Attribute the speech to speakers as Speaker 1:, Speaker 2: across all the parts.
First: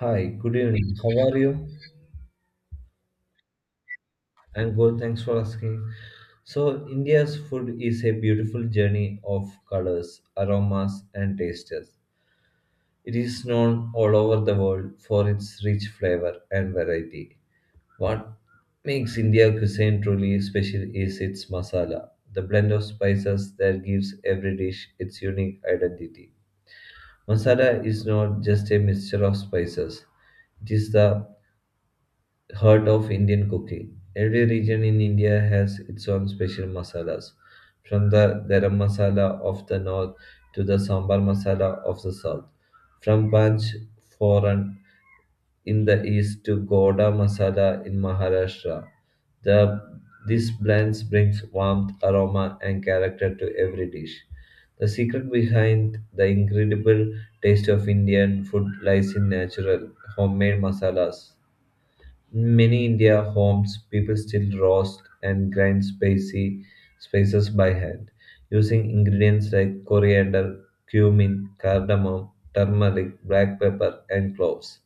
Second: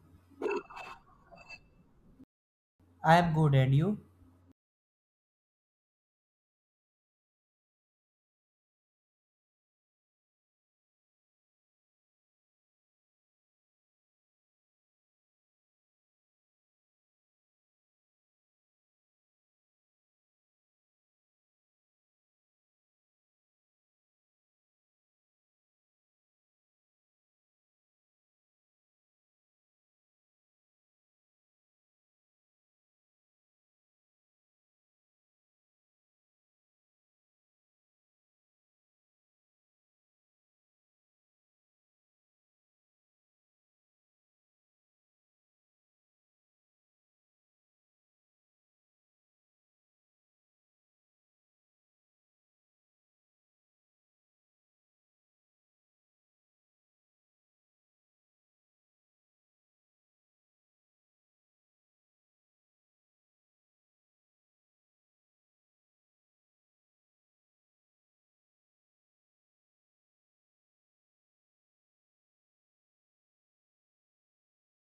Speaker 1: Hi, good evening. How are you?
Speaker 2: I'm good, and you?
Speaker 1: I'm good, thanks for asking. So, India's food is a beautiful journey of colors, aromas, and tastes. It is known all over the world for its rich flavor and variety. What makes India cuisine truly special is its masala, the blend of spices that gives every dish its unique identity. Masala is not just a mixture of spices, it is the heart of Indian cooking. Every region in India has its own special masalas, from the garam masala of the north to the sambar masala of the south, from panch foran in the east to goda masala in Maharashtra. The this blend brings warmth, aroma, and character to every dish. The secret behind the incredible taste of Indian food lies in natural, homemade masalas in many India homes, people still roast and grind spicy spices by hand, using ingredients like coriander, cumin, cardamom, turmeric, black pepper, and cloves.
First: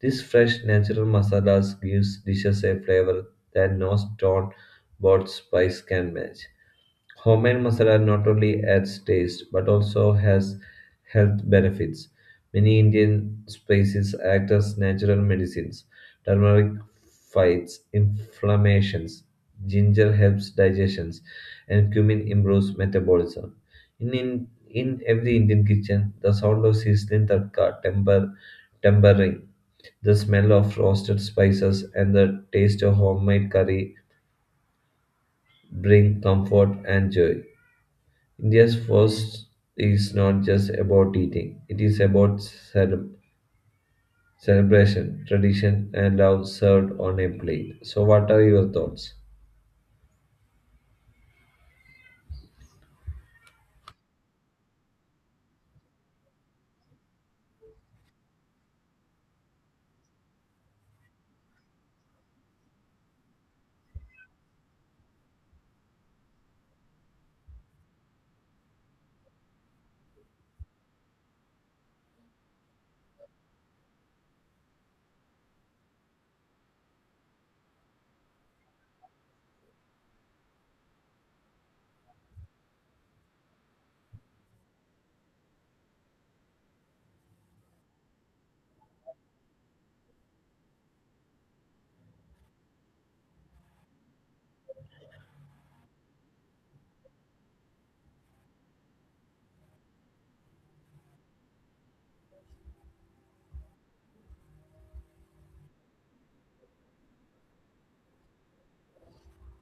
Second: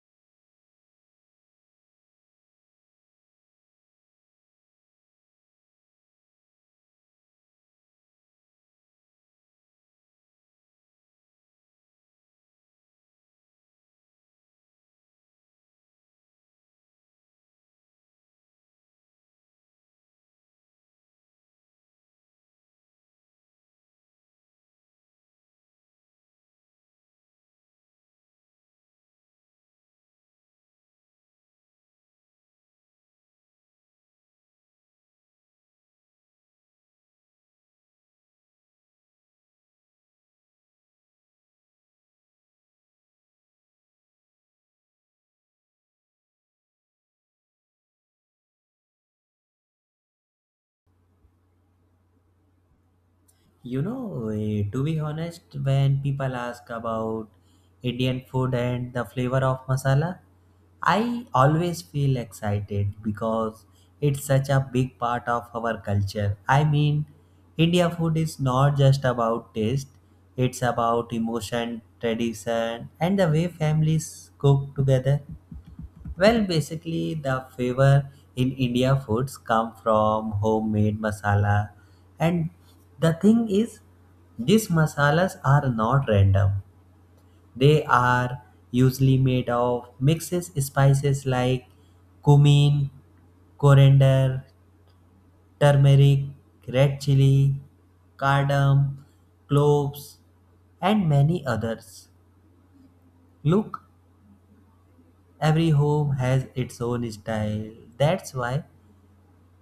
Speaker 1: These fresh natural masalas gives dishes a flavor that no store bought spice can match. Homemade masala not only adds taste but also has health benefits. Many Indian spices act as natural medicines. Turmeric fights inflammations, ginger helps digestions, and cumin improves metabolism. In every Indian kitchen, the sound of sizzling tadka, tempering, the smell of roasted spices, and the taste of homemade curry bring comfort and joy. India's first is not just about eating, it is about celebration, tradition, and love served on a plate. So, what are your thoughts?
Speaker 2: To be honest, when people ask about Indian food and the flavor of masala, I always feel excited because it's such a big part of our culture. I mean, India food is not just about taste, it's about emotion, tradition, and the way families cook together. Well, basically, the flavor in India foods come from homemade masala, and the thing is, these masalas are not random. They are usually made of mixes spices like cumin, coriander, turmeric, red chili, cardamom, cloves, and many others. Look, every home has its own style. That's why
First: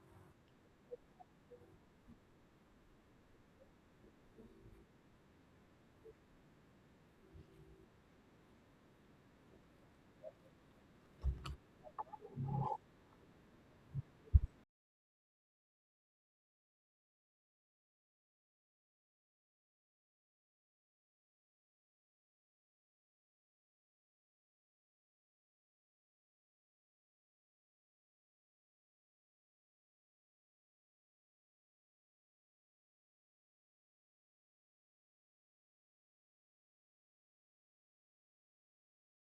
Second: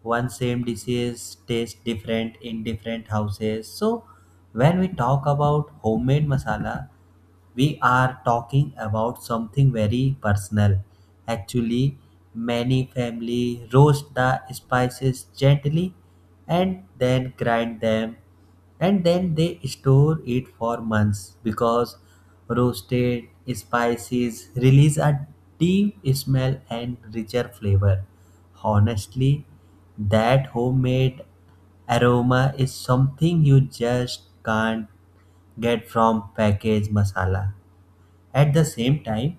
Speaker 2: one same dishes taste different in different houses. So when we talk about homemade masala, we are talking about something very personal. Actually, many family roast the spices gently and then grind them and then they store it for months because roasted spices release a deep smell and richer flavor. Honestly, that homemade aroma is something you just can't get from packaged masala. At the same time,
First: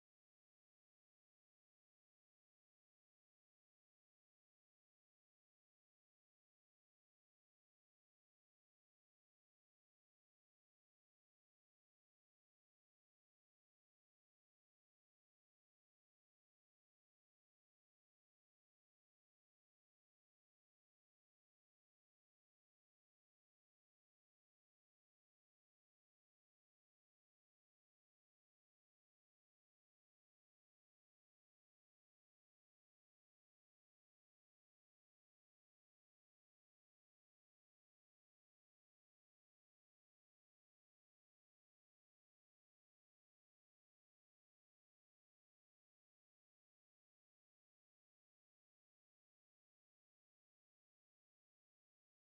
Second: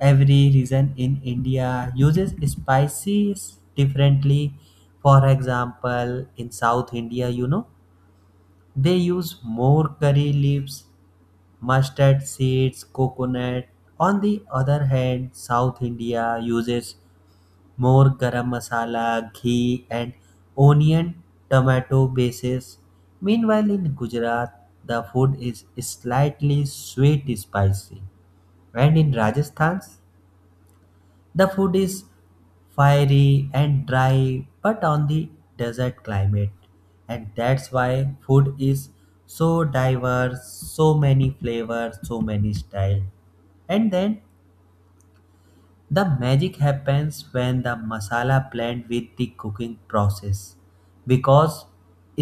Speaker 2: every region in India uses spices differently. For example, in South India, you know, they use more curry leaves, mustard seeds, coconut. On the other hand, South India uses more garam masala, ghee, and onion tomato bases. Meanwhile, in Gujarat, the food is slightly sweet spicy, and in Rajasthan, the food is fiery and dry but on the desert climate, and that's why food is so diverse, so many flavors, so many styles. And then the magic happens when the masala blend with the cooking process. Because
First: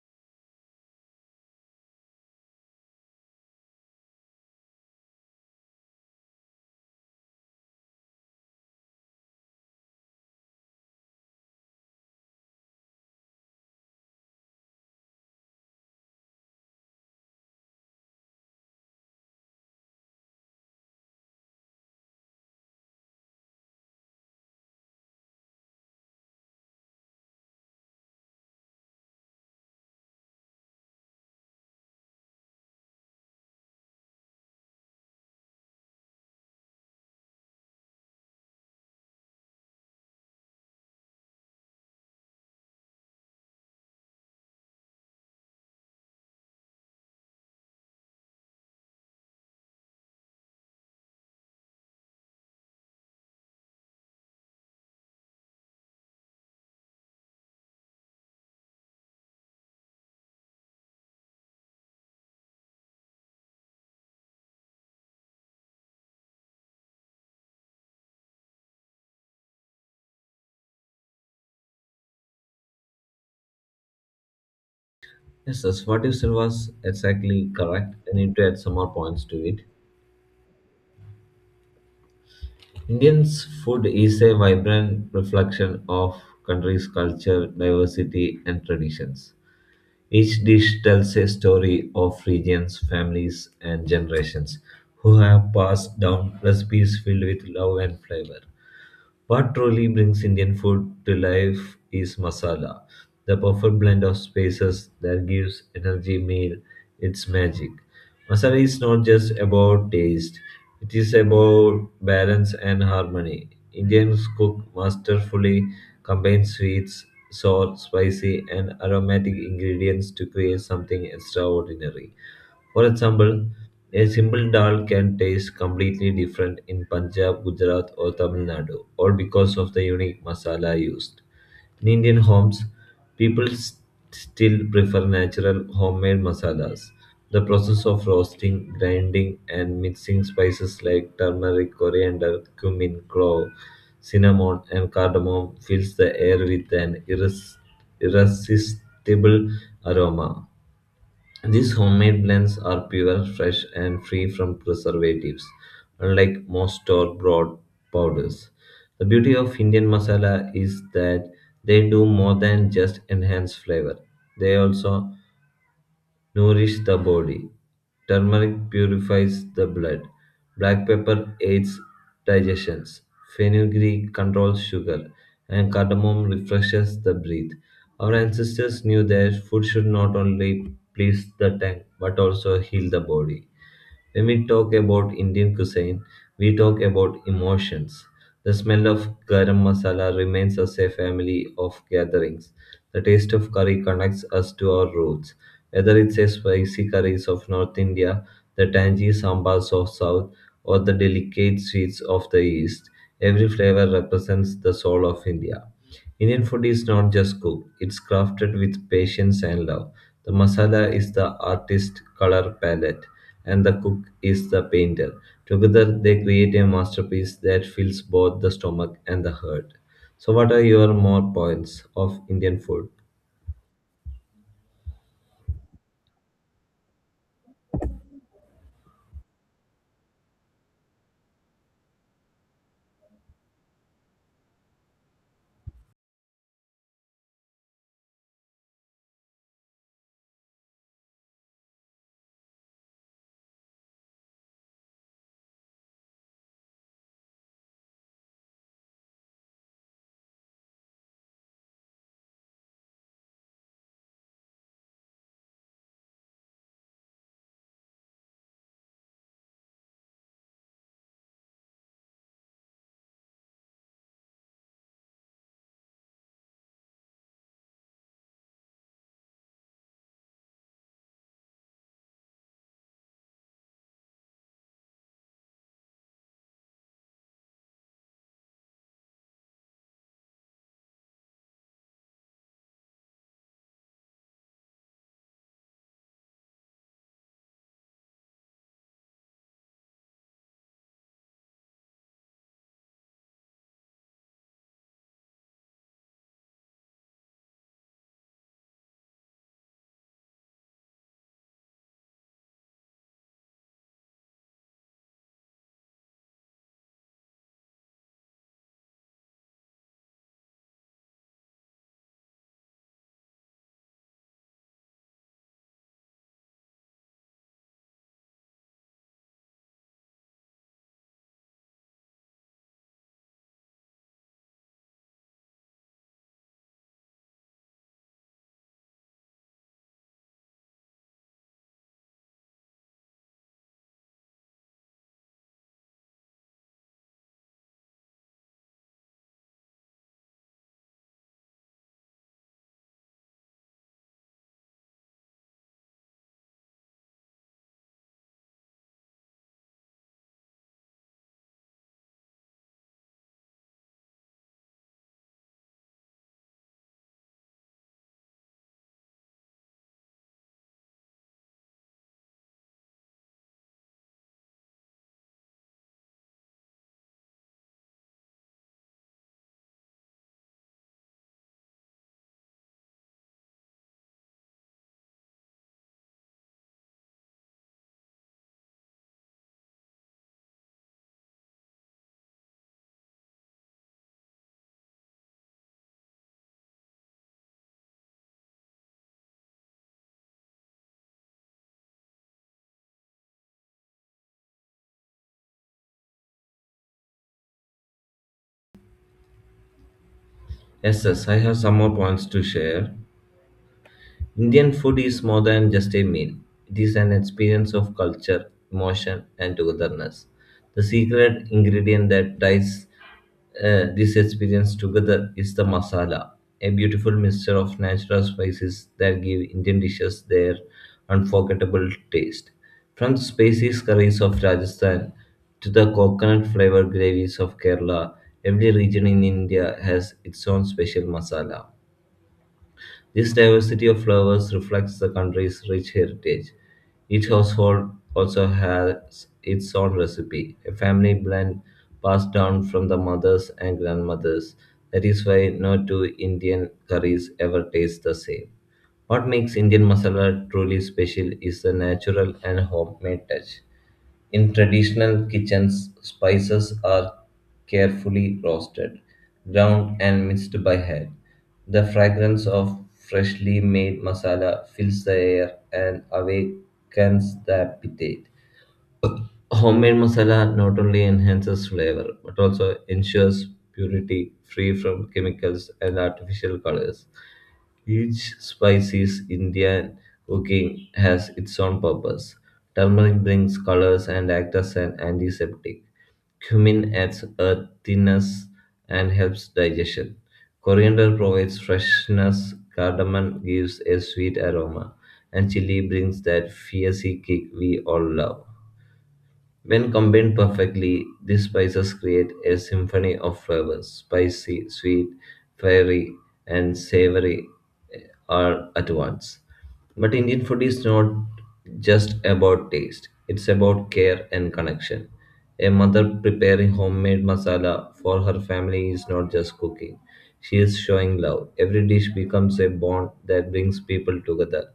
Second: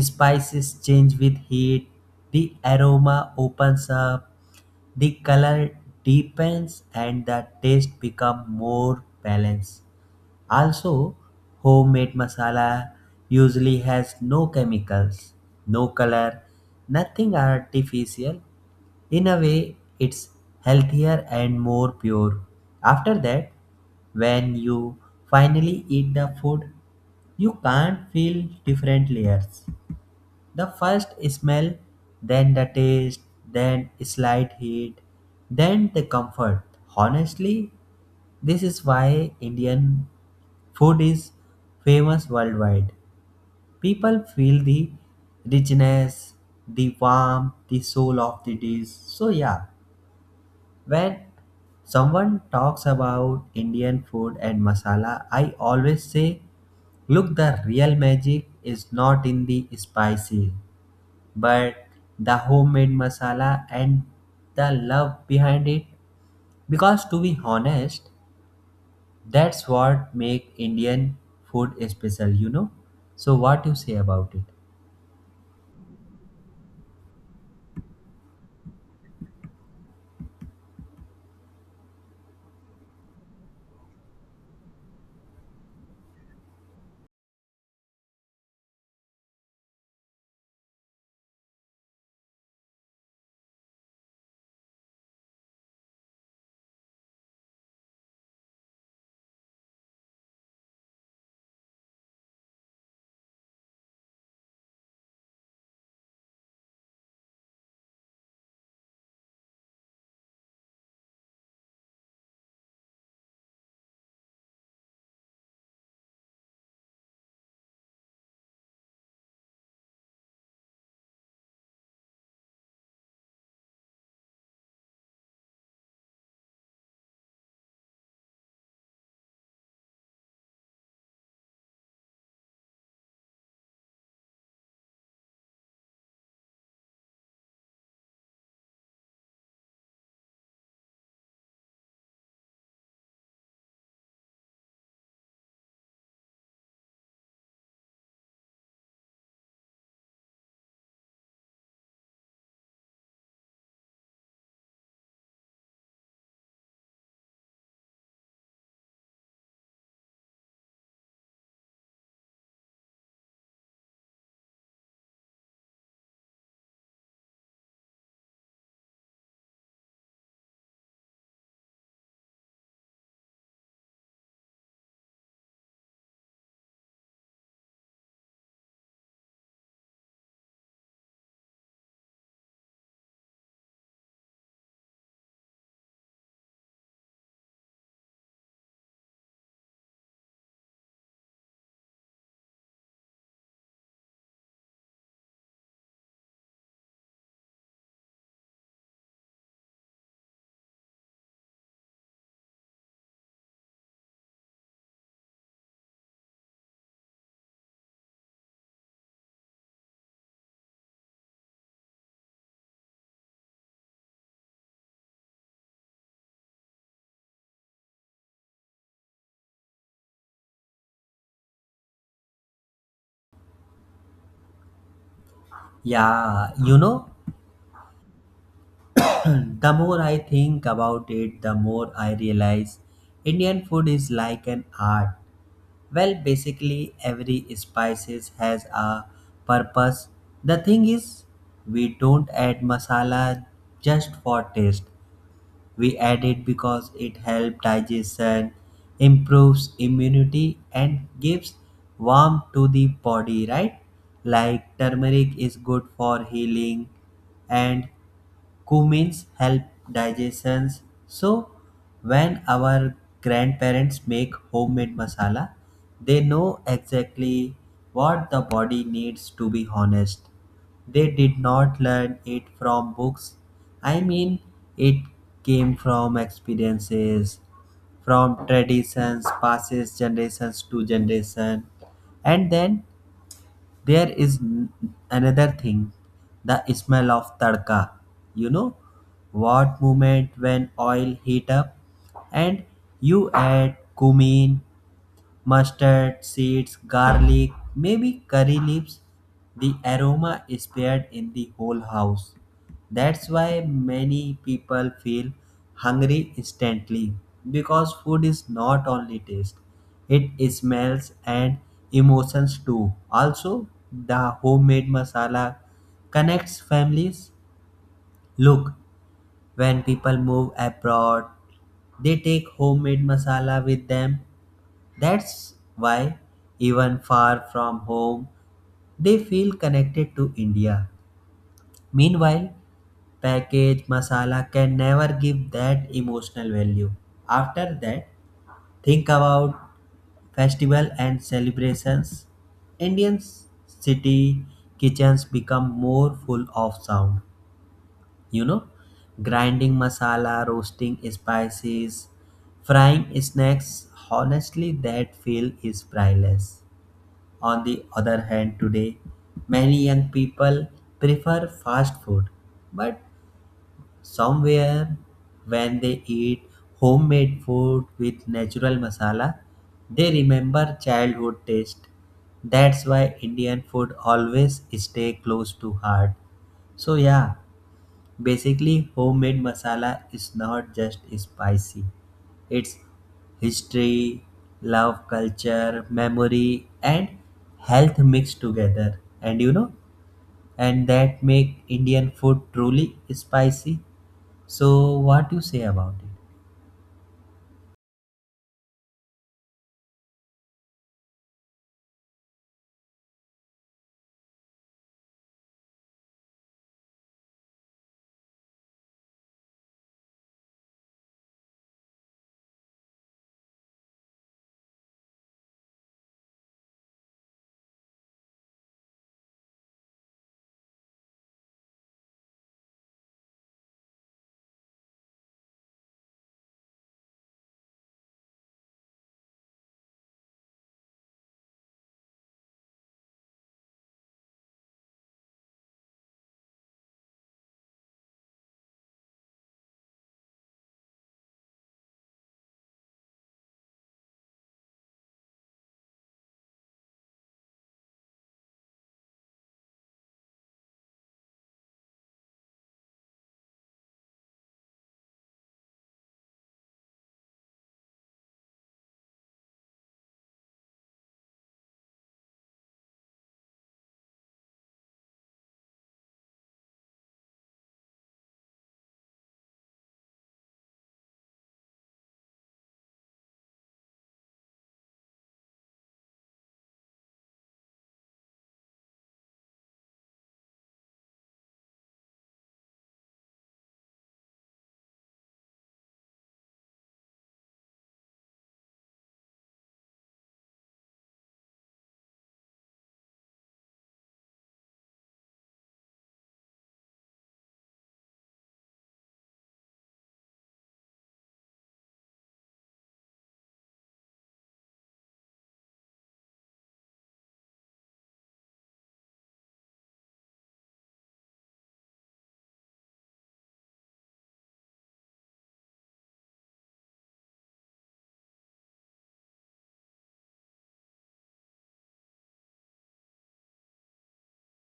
Speaker 2: spices change with heat, the aroma opens up, the color deepens and the taste become more balanced. Also, homemade masala usually has no chemicals, no color, nothing artificial. In a way, it's healthier and more pure. After that, when you finally eat the food, you can't feel different layers. The first smell, then the taste, then slight heat, then the comfort. Honestly, this is why Indian food is famous worldwide. People feel the richness, the warmth, the soul of the dish. So, yeah, when someone talks about Indian food and masala, I always say, look, the real magic is not in the spices but the homemade masala and the love behind it, because to be honest, that's what make Indian food special, you know. So what you say about it?
Speaker 1: Yes, that's what you said was exactly correct. I need to add some more points to it. Indian's food is a vibrant reflection of country's culture, diversity, and traditions. Each dish tells a story of regions, families, and generations who have passed down recipes filled with love and flavor. What truly brings Indian food to life is masala, the perfect blend of spices that gives energy meal its magic. Masala is not just about taste, it is about balance and harmony. Indians cook masterfully combine sweets, sour, spicy, and aromatic ingredients to create something extraordinary. For example, a simple dal can taste completely different in Punjab, Gujarat, or Tamil Nadu, all because of the unique masala used. In Indian homes, people still prefer natural homemade masalas. The process of roasting, grinding, and mixing spices like turmeric, coriander, cumin, clove, cinnamon, and cardamom fills the air with an irresistible aroma. These homemade blends are pure, fresh, and free from preservatives, unlike most store bought powders. The beauty of Indian masala is that they do more than just enhance flavor, they also nourish the body. Turmeric purifies the blood. Black pepper aids digestion. Fenugreek controls sugar, and cardamom refreshes the breath. Our ancestors knew that food should not only please the tongue but also heal the body. When we talk about Indian cuisine, we talk about emotions. The smell of garam masala reminds us a family of gatherings. The taste of curry connects us to our roots. Whether it's a spicy curries of North India, the tangy sambas of South, or the delicate sweets of the East, every flavor represents the soul of India. Indian food is not just cooked, it's crafted with patience and love. The masala is the artist's color palette, and the cook is the painter. Together, they create a masterpiece that fills both the stomach and the heart. So, what are your more points of Indian food?
Speaker 2: Yeah, you know, the more I think about it, the more I realize Indian food is like an art. Well, basically, every spices has a purpose. The thing is, we don't add masala just for taste. We add it because it helps digestion, improves immunity, and gives warmth to the body, right? Like turmeric is good for healing, and cumins help digestion. So when our grandparents make homemade masala, they know exactly what the body needs to be honest. They did not learn it from books. I mean, it came from experiences, from traditions, passes generations to generation. And then there is another thing, the smell of tadka, you know, what moment when oil heat up and you add cumin, mustard, seeds, garlic, maybe curry leaves. The aroma is spread in the whole house. That's why many people feel hungry instantly, because food is not only taste, it smells and emotions too. Also, the homemade masala connects families. Look, when people move abroad, they take homemade masala with them. That's why, even far from home, they feel connected to India. Meanwhile, packaged masala can never give that emotional value. After that, think about festival and celebrations. Indian city kitchens become more full of sound. You know, grinding masala, roasting spices, frying snacks. Honestly, that feel is priceless. On the other hand, today, many young people prefer fast food, but somewhere when they eat homemade food with natural masala, they remember childhood taste. That's why Indian food always stay close to heart. So yeah, basically, homemade masala is not just spicy, it's history, love, culture, memory, and health mixed together. And you know, and that make Indian food truly spicy. So, what do you say about it?
Speaker 1: Yes, yes, I have some more points to share. Indian food is more than just a meal, it is an experience of culture, emotion, and togetherness. The secret ingredient that ties this experience together is the masala, a beautiful mixture of natural spices that give Indian dishes their unforgettable taste. From the spicy curries of Rajasthan to the coconut flavored gravies of Kerala, every region in India has its own special masala. This diversity of flowers reflects the country's rich heritage. Each household also has its own recipe, a family blend passed down from the mothers and grandmothers. That is why no two Indian curries ever taste the same. What makes Indian masala truly special is the natural and homemade touch. In traditional kitchens, spices are carefully roasted, ground, and mixed by hand. The fragrance of freshly made masala fills the air and awakens the appetite. Homemade masala not only enhances flavor but also ensures purity free from chemicals and artificial colors. Each spice's Indian cooking has its own purpose. Turmeric brings colors and acts as an antiseptic. Cumin adds earthiness and helps digestion. Coriander provides freshness. Cardamom gives a sweet aroma. And chili brings that fiery kick we all love. When combined perfectly, these spices create a symphony of flavors spicy, sweet, fiery, and savory eh, all at once. But Indian food is not just about taste, it's about care and connection. A mother preparing homemade masala for her family is not just cooking, she is showing love. Every dish becomes a bond that brings people together,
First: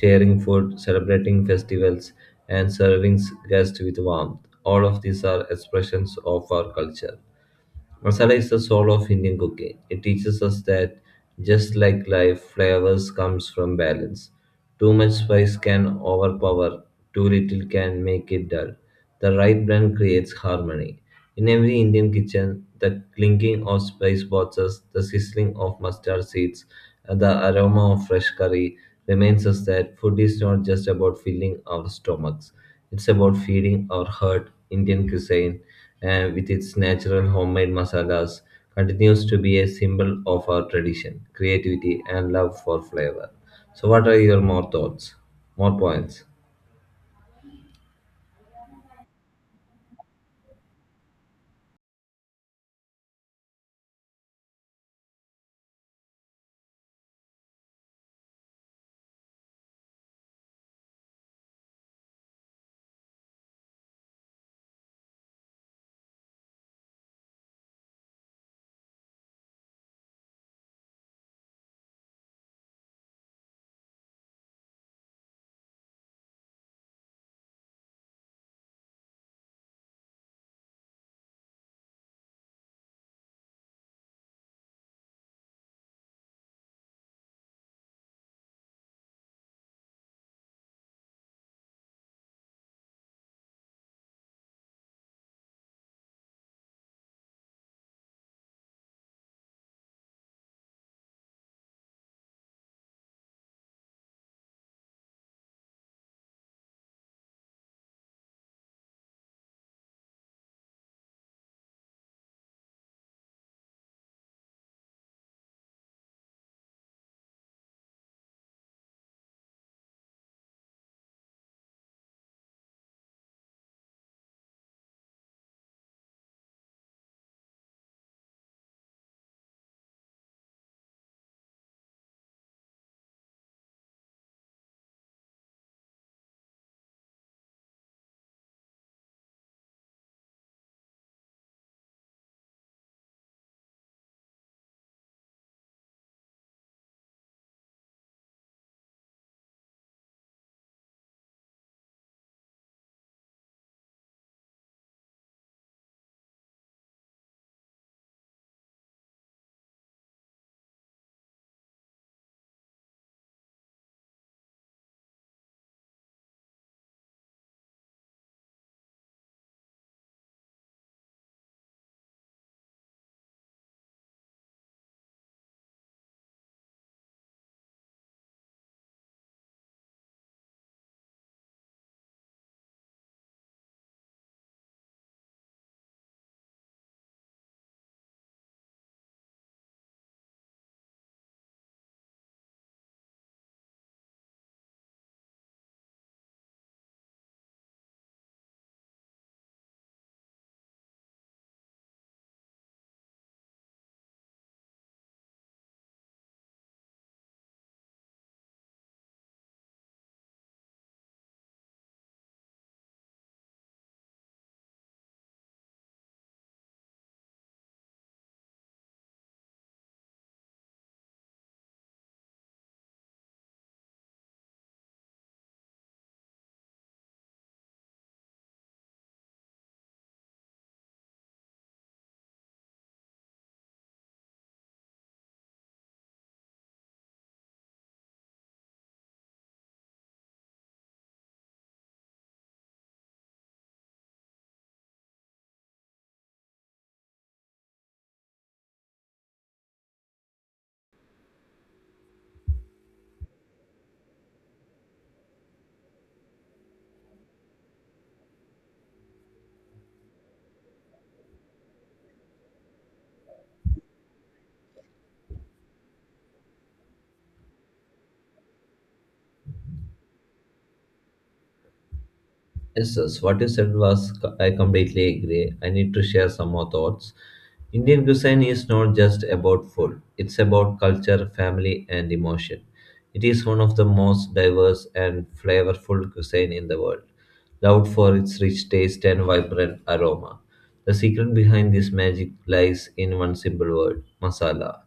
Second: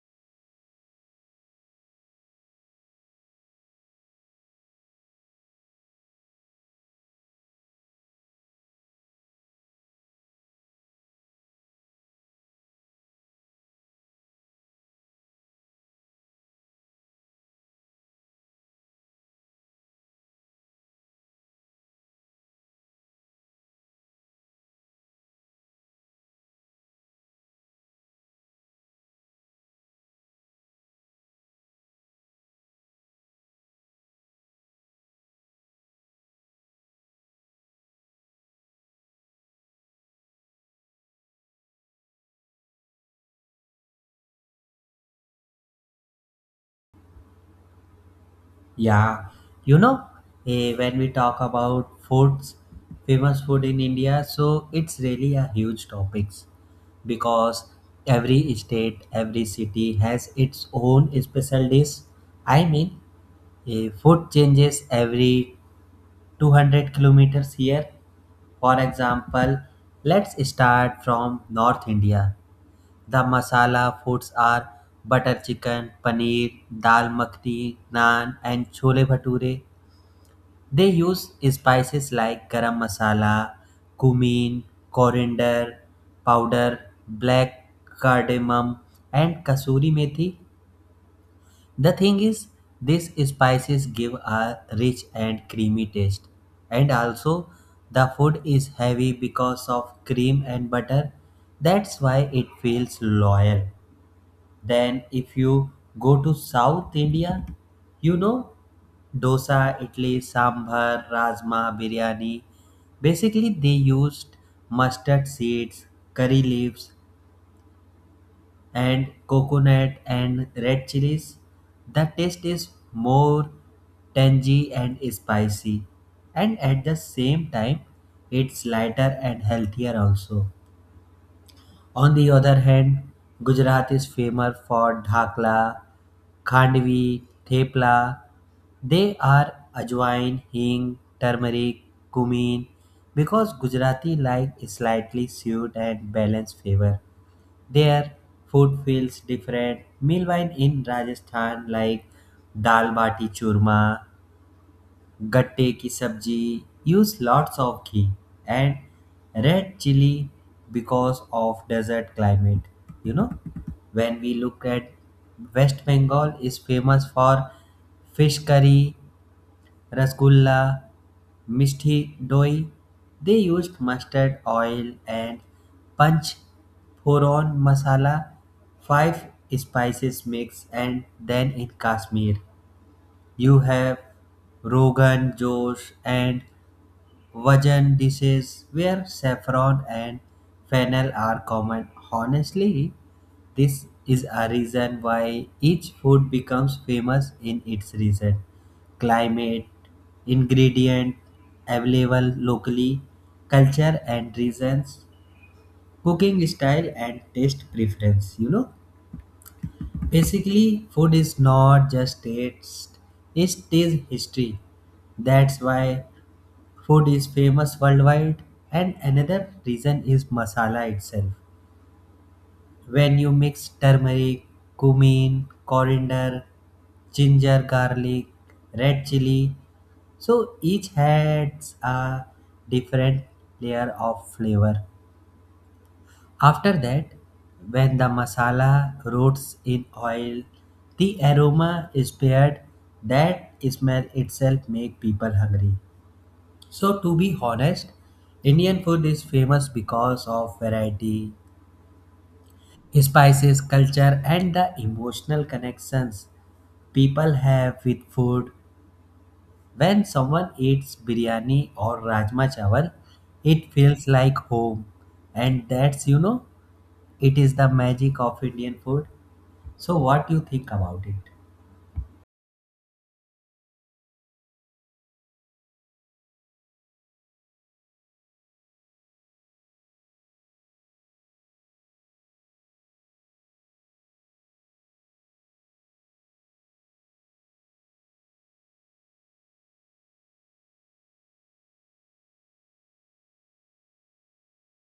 Speaker 1: sharing food, celebrating festivals, and serving guests with warmth. All of these are expressions of our culture. Masala is the soul of Indian cooking. It teaches us that just like life, flavors comes from balance. Too much spice can overpower, too little can make it dull. The right blend creates harmony. In every Indian kitchen, the clinking of spice boxes, the sizzling of mustard seeds, and the aroma of fresh curry reminds us that food is not just about filling our stomachs. It's about feeding our heart. Indian cuisine, with its natural homemade masalas, continues to be a symbol of our tradition, creativity, and love for flavor. So, what are your more thoughts? More points?
Speaker 2: Yeah, you know, when we talk about foods, famous food in India, so it's really a huge topics, because every state, every city has its own special dish. I mean, food changes every 200 kilometers here. For example, let's start from North India. The masala foods are butter chicken, paneer, dal makhni, naan, and chole bhature. They use spices like garam masala, cumin, coriander powder, black cardamom, and kasuri methi. The thing is, these spices give a rich and creamy taste, and also the food is heavy because of cream and butter. That's why it feels loyal. Then if you go to South India, you know, dosa, idli, sambar, rajma, biryani. Basically, they used mustard seeds, curry leaves, and coconut and red chilies. The taste is more tangy and spicy, and at the same time, it's lighter and healthier also. On the other hand, Gujarat is famous for dhakla, khandvi, thepla. They are ajwain, hing, turmeric, cumin. Because Gujarati like slightly sweet and balanced flavor. Their food feels different. Meanwhile, in Rajasthan, like dal bati churma, गट्टे की सब्जी, use lots of ghee and red chili because of desert climate. You know, when we look at West Bengal, is famous for fish curry, rasgulla, misti, doi. They used mustard oil and punch foron masala, five spices mix. And then in Kashmir you have Rogan Josh and Vajan dishes where saffron and fennel are common. Honestly, this is a reason why each food becomes famous in its region. Climate, ingredient available locally, culture and reasons, cooking style and taste preference, you know. Basically, food is not just taste, it is history. That's why food is famous worldwide. And another reason is masala itself. When you mix turmeric, cumin, coriander, ginger, garlic, red chili, so each adds a different layer of flavor. After that, when the masala rots in oil, the aroma is paired. That smell itself make people hungry. So to be honest, Indian food is famous because of variety, spices, culture, and the emotional connections people have with food. When someone eats biryani or rajma chawal, it feels like home, and that's, you know, it is the magic of Indian food. So what do you think about it?
Speaker 1: Yes, yes, what you said was, I completely agree. I need to share some more thoughts. Indian cuisine is not just about food, it's about culture, family, and emotion. It is one of the most diverse and flavorful cuisine in the world, loved for its rich taste and vibrant aroma. The secret behind this magic lies in one simple word masala.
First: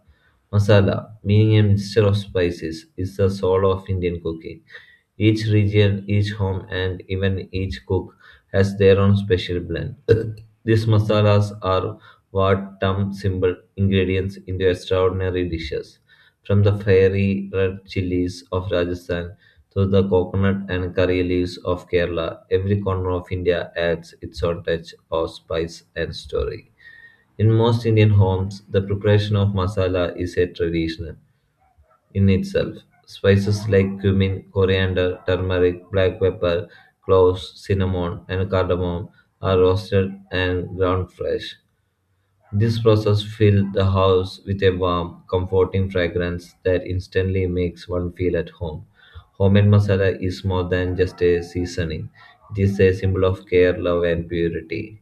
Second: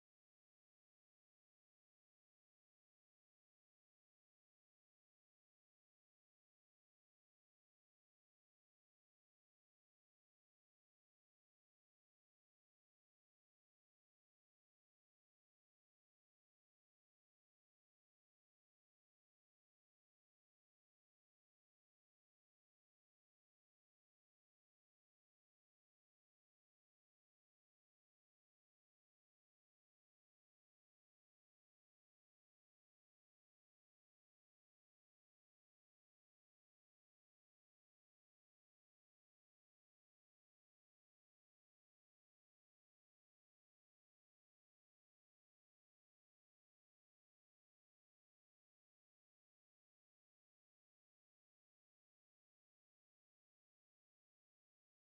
Speaker 1: Masala, meaning a mixture of spices, is the soul of Indian cooking. Each region, each home, and even each cook has their own special blend. These masalas are what turn simple ingredients into extraordinary dishes. From the fiery red chilies of Rajasthan to the coconut and curry leaves of Kerala, every corner of India adds its own touch of spice and story. In most Indian homes, the preparation of masala is a tradition in itself. Spices like cumin, coriander, turmeric, black pepper, cloves, cinnamon, and cardamom are roasted and ground fresh. This process fills the house with a warm, comforting fragrance that instantly makes one feel at home. Homemade masala is more than just a seasoning. It is a symbol of care, love, and purity.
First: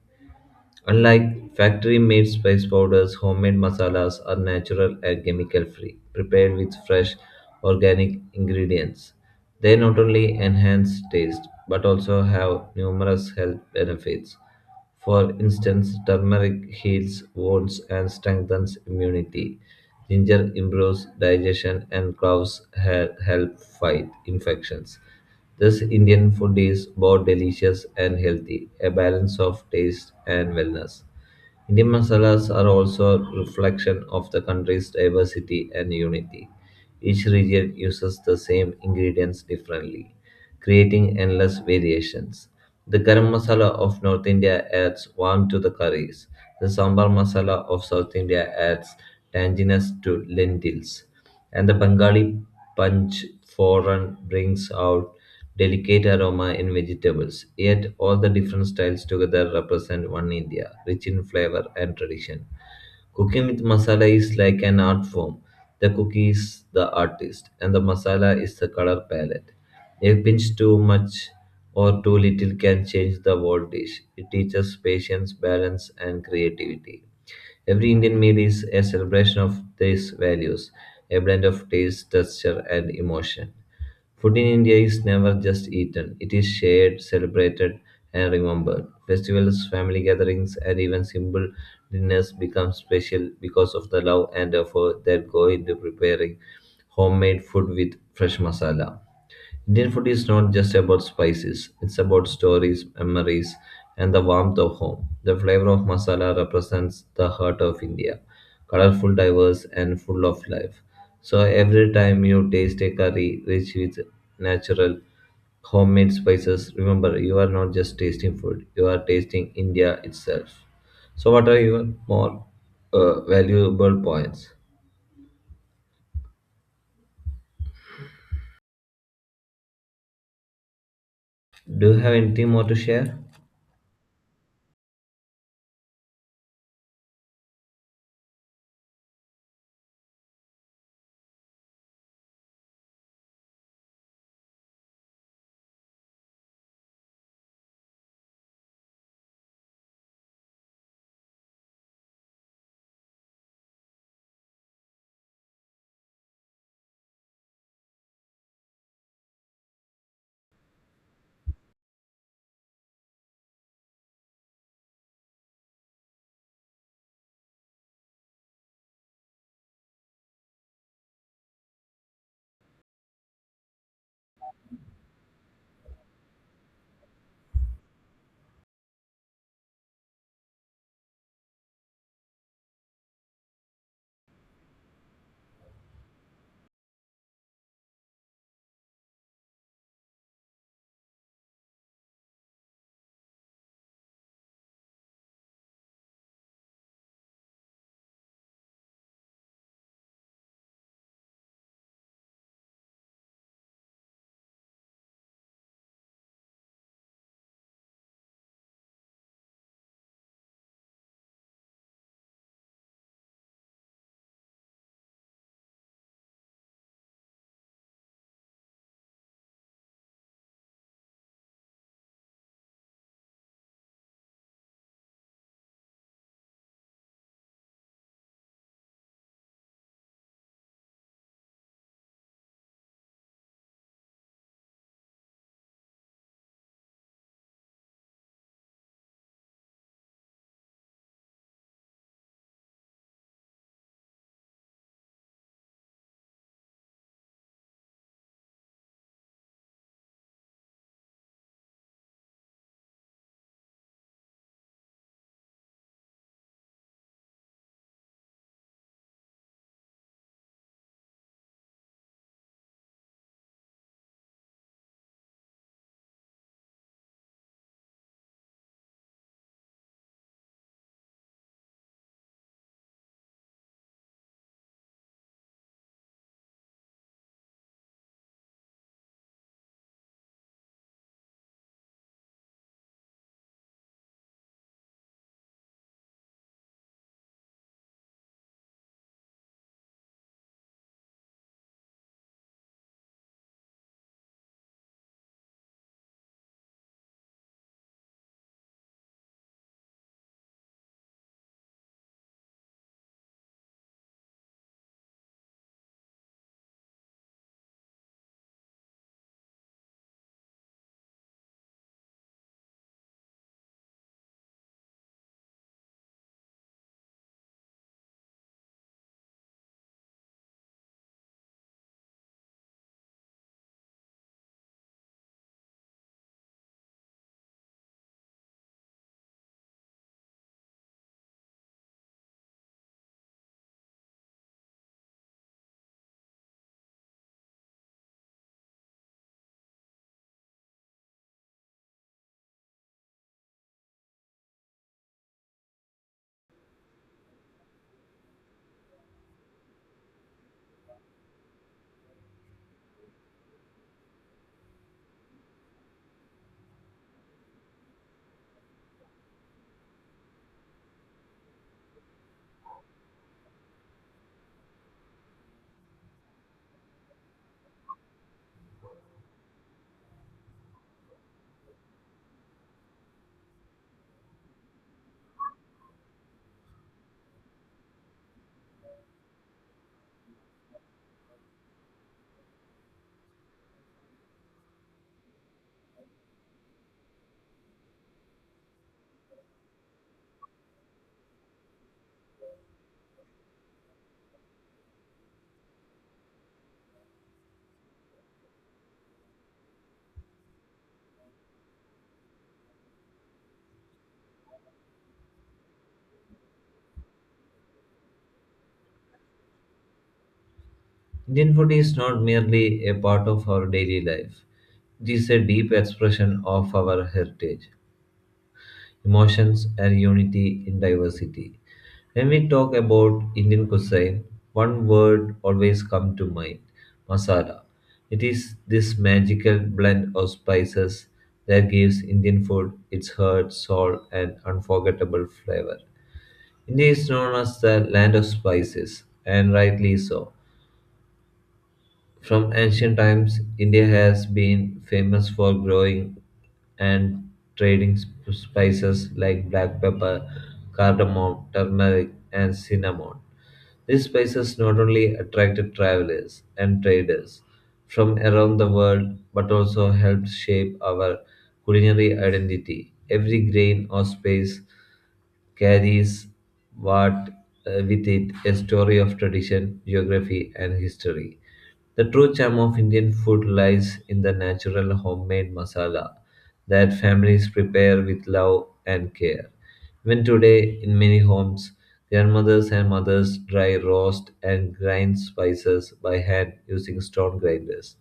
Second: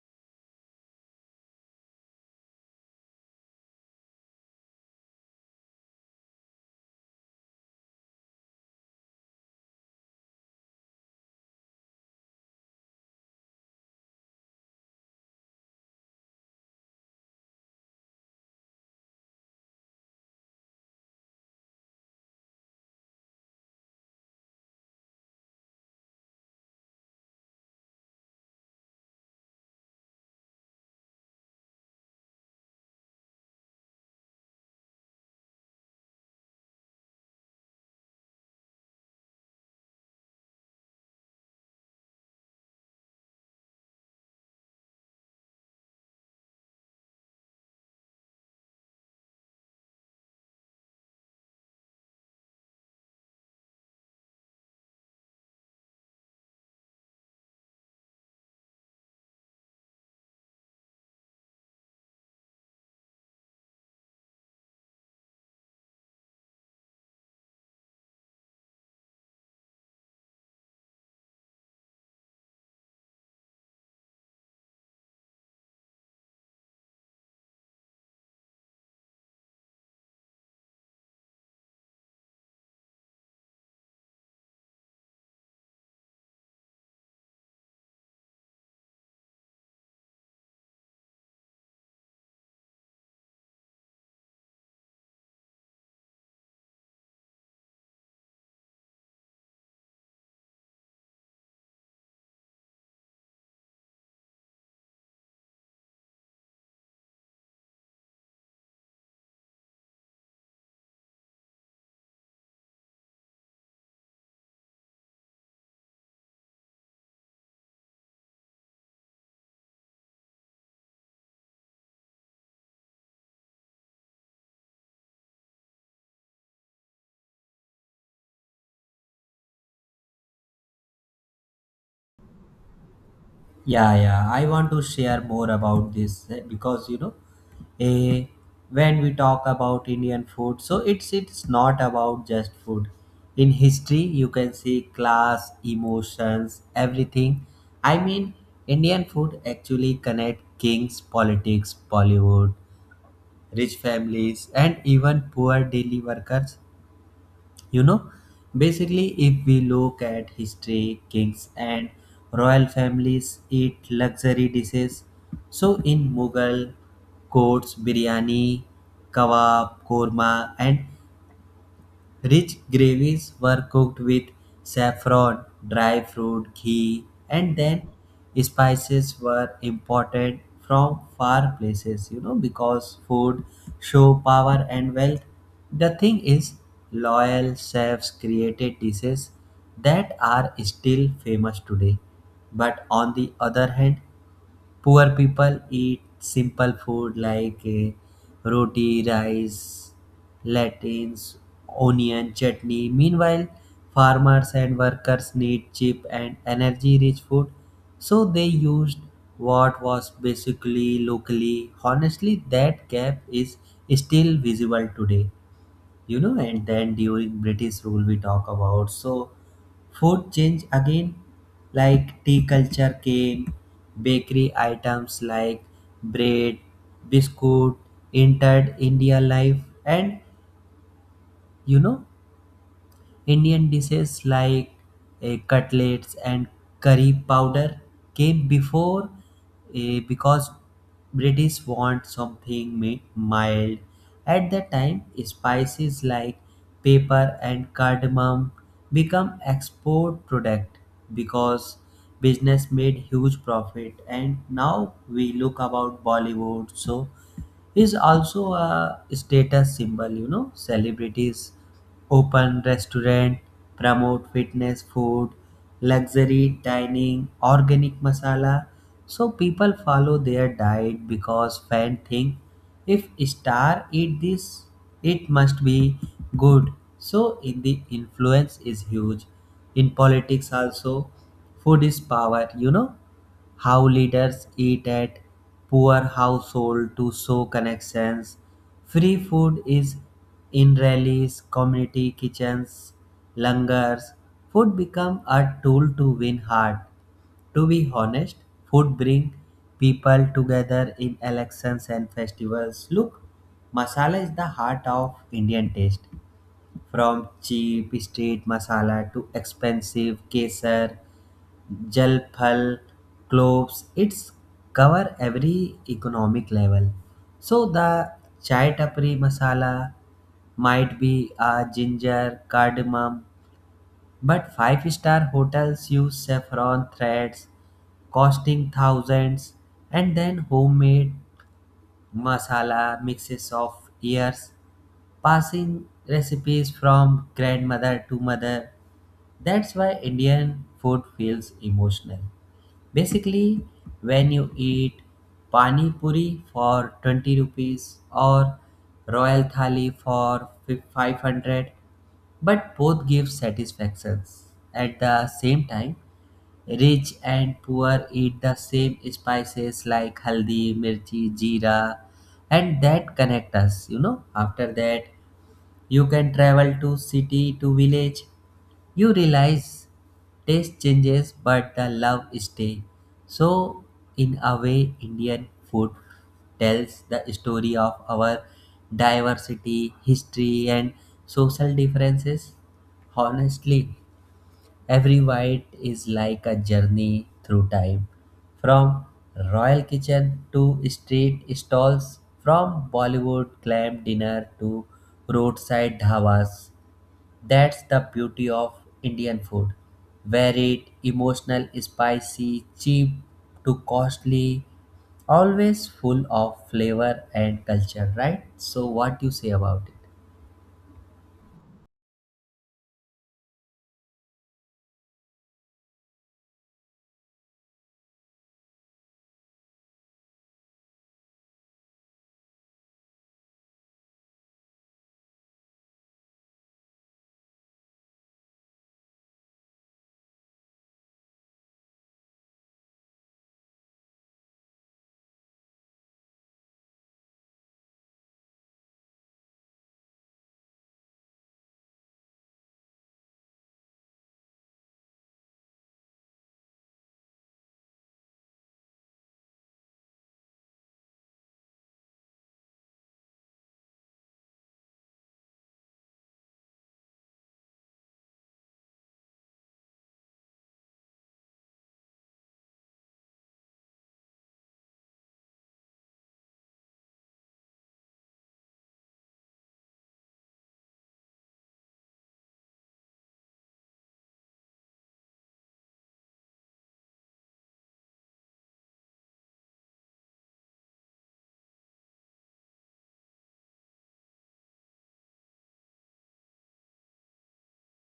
Speaker 1: Unlike factory-made spice powders, homemade masalas are natural and chemical-free, prepared with fresh organic ingredients. They not only enhance taste but also have numerous health benefits. For instance, turmeric heals wounds and strengthens immunity. Ginger improves digestion and cloves help fight infections. This Indian food is both delicious and healthy, a balance of taste and wellness. Indian masalas are also a reflection of the country's diversity and unity. Each region uses the same ingredients differently, creating endless variations. The garam masala of North India adds warmth to the curries. The sambar masala of South India adds tanginess to lentils and the Bengali punch foran brings out delicate aroma in vegetables. Yet all the different styles together represent one India, rich in flavor and tradition. Cooking with masala is like an art form. The cookie is the artist, and the masala is the color palette. A pinch too much or too little can change the whole dish. It teaches patience, balance, and creativity. Every Indian meal is a celebration of these values, a blend of taste, texture, and emotion. Food in India is never just eaten, it is shared, celebrated, and remembered. Festivals, family gatherings, and even simple dinners become special because of the love and effort that go into preparing homemade food with fresh masala. Indian food is not just about spices, it's about stories, memories, and the warmth of home. The flavor of masala represents the heart of India, colorful, diverse, and full of life. So every time you taste a curry rich with natural homemade spices, remember you are not just tasting food, you are tasting India itself. So, what are your more valuable points? Do you have anything more to share?
Speaker 2: Yeah, yeah. I want to share more about this, because you know, a when we talk about Indian food, so it's not about just food. In history, you can see class, emotions, everything. I mean, Indian food actually connect kings, politics, Bollywood, rich families, and even poor daily workers. You know, basically if we look at history, kings and royal families eat luxury dishes. So in mughal courts, biryani, kebab, korma, and rich gravies were cooked with saffron, dry fruit, ghee, and then spices were imported from far places, you know, because food show power and wealth. The thing is, loyal chefs created dishes that are still famous today. But on the other hand, poor people eat simple food like roti, rice, lentils, onion, chutney. Meanwhile, farmers and workers need cheap and energy-rich food, so they used what was basically locally. Honestly, that gap is still visible today. You know, and then during British rule we talk about, so food change again, like tea culture came, bakery items like bread, biscuit, entered India life. And you know, Indian dishes like cutlets and curry powder came before, because British want something mild. At the time, spices like pepper and cardamom become export product, because business made huge profit. And now we look about Bollywood, so is also a status symbol, you know, celebrities open restaurant, promote fitness food, luxury dining, organic masala. So people follow their diet because fan think, if star eat this, it must be good. So in the influence is huge. In politics also, food is power, you know, how leaders eat at poor household to show connections. Free food is in rallies, community kitchens, langars. Food become a tool to win heart. To be honest, food bring people together in elections and festivals. Look, masala is the heart of Indian taste. From cheap street masala to expensive kesar, gel pal, cloves, it's cover every economic level. So the chai tapri masala might be a ginger cardamom, but five-star hotels use saffron threads costing thousands. And then homemade masala mixes of years, passing recipes from grandmother to mother. That's why Indian food feels emotional. Basically, when you eat pani puri for 20 rupees or royal thali for 500, but both give satisfactions. At the same time, rich and poor eat the same spices like haldi, mirchi, jeera, and that connect us, you know. After that, you can travel to city to village, you realize taste changes but the love stays. So in a way, Indian food tells the story of our diversity, history and social differences. Honestly, every bite is like a journey through time, from royal kitchen to street stalls, from Bollywood clam dinner to roadside dhabas. That's the beauty of Indian food. Varied, emotional, spicy, cheap to costly, always full of flavor and culture, right? So what do you say about it?
Speaker 1: Indian food is not merely a part of our daily life, it is a deep expression of our heritage, emotions, and unity in diversity. When we talk about Indian cuisine, one word always comes to mind masala. It is this magical blend of spices that gives Indian food its heart, soul, and unforgettable flavor. India is known as the land of spices, and rightly so. From ancient times, India has been famous for growing and trading spices like black pepper, cardamom, turmeric, and cinnamon. These spices not only attracted travelers and traders from around the world but also helped shape our culinary identity. Every grain or spice carries what with it a story of tradition, geography, and history. The true charm of Indian food lies in the natural homemade masala that families prepare with love and care. Even today, in many homes, grandmothers and mothers dry roast and grind spices by hand using stone grinders.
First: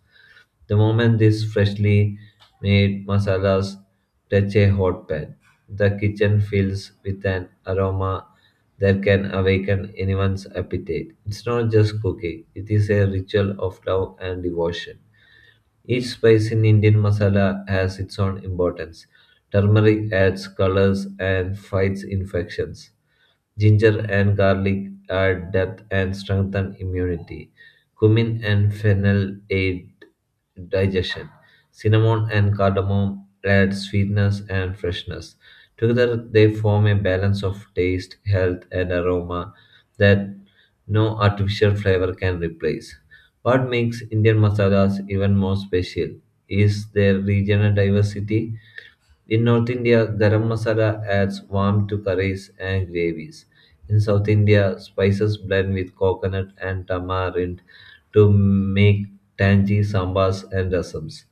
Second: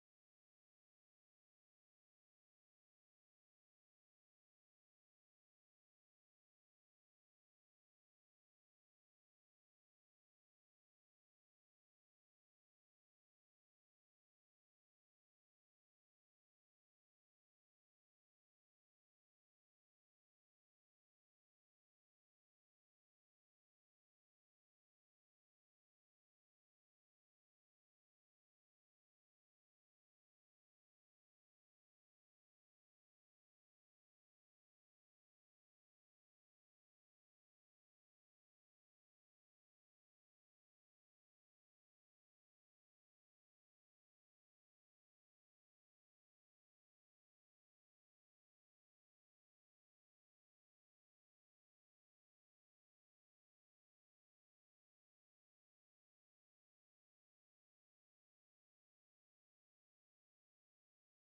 Speaker 1: The moment these freshly made masalas touch a hot pan, the kitchen fills with an aroma that can awaken anyone's appetite. It's not just cooking, it is a ritual of love and devotion. Each spice in Indian masala has its own importance. Turmeric adds colors and fights infections. Ginger and garlic add depth and strengthen immunity. Cumin and fennel aid digestion. Cinnamon and cardamom add sweetness and freshness. Together, they form a balance of taste, health, and aroma that no artificial flavor can replace. What makes Indian masalas even more special is their regional diversity. In North India, garam masala adds warmth to curries and gravies. In South India, spices blend with coconut and tamarind to make tangy sambas and rasams.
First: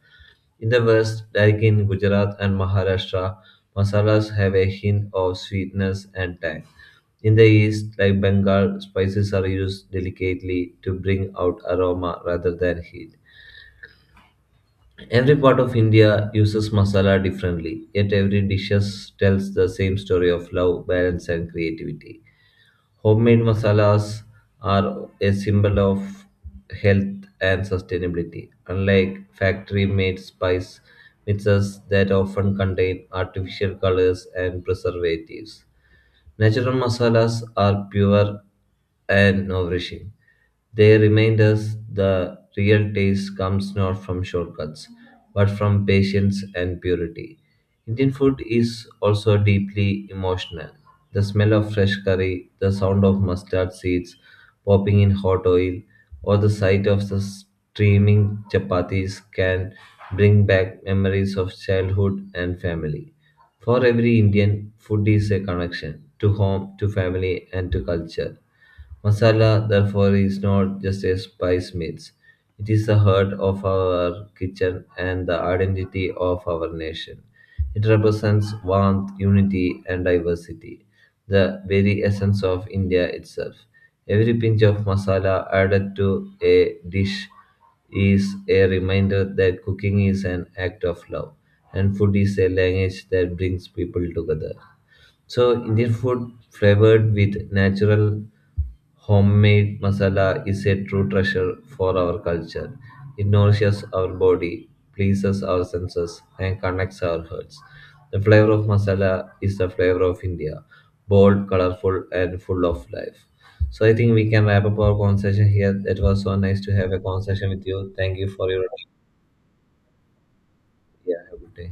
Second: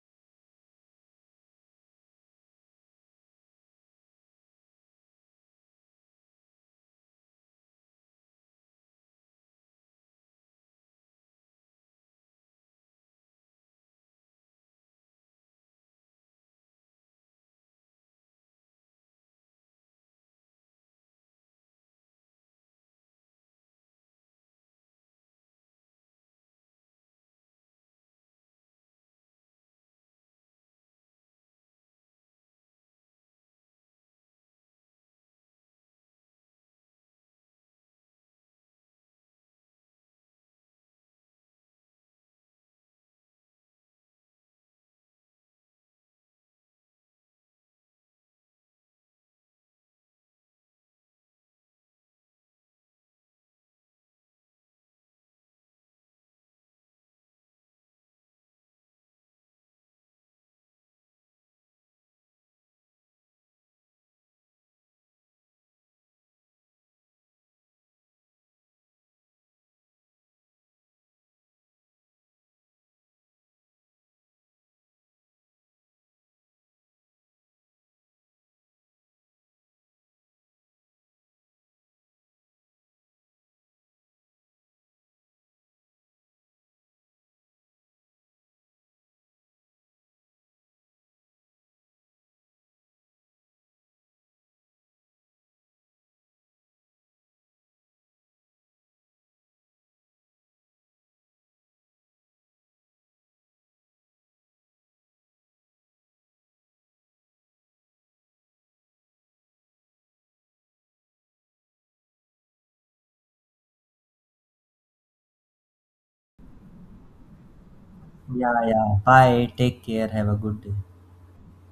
Speaker 1: In the West, like in Gujarat and Maharashtra, masalas have a hint of sweetness and tang. In the East, like Bengal, spices are used delicately to bring out aroma rather than heat. Every part of India uses masala differently, yet every dish tells the same story of love, balance, and creativity. Homemade masalas are a symbol of health and sustainability, unlike factory made spice mixes that often contain artificial colors and preservatives. Natural masalas are pure and nourishing. They remind us the real taste comes not from shortcuts, but from patience and purity. Indian food is also deeply emotional. The smell of fresh curry, the sound of mustard seeds popping in hot oil, or the sight of the steaming chapatis can bring back memories of childhood and family. For every Indian, food is a connection to home, to family, and to culture. Masala, therefore, is not just a spice mix. It is the heart of our kitchen and the identity of our nation. It represents warmth, unity, and diversity, the very essence of India itself. Every pinch of masala added to a dish is a reminder that cooking is an act of love and food is a language that brings people together. So Indian food flavored with natural homemade masala is a true treasure for our culture. It nourishes our body, pleases our senses, and connects our hearts. The flavor of masala is the flavor of India, bold, colorful, and full of life. So I think we can wrap up our conversation here. It was so nice to have a conversation with you. Thank you for
Speaker 2: Yeah,
Speaker 1: your time.
Speaker 2: yeah. Bye. Take care. Have a good day.
Speaker 1: Yeah, have a good day.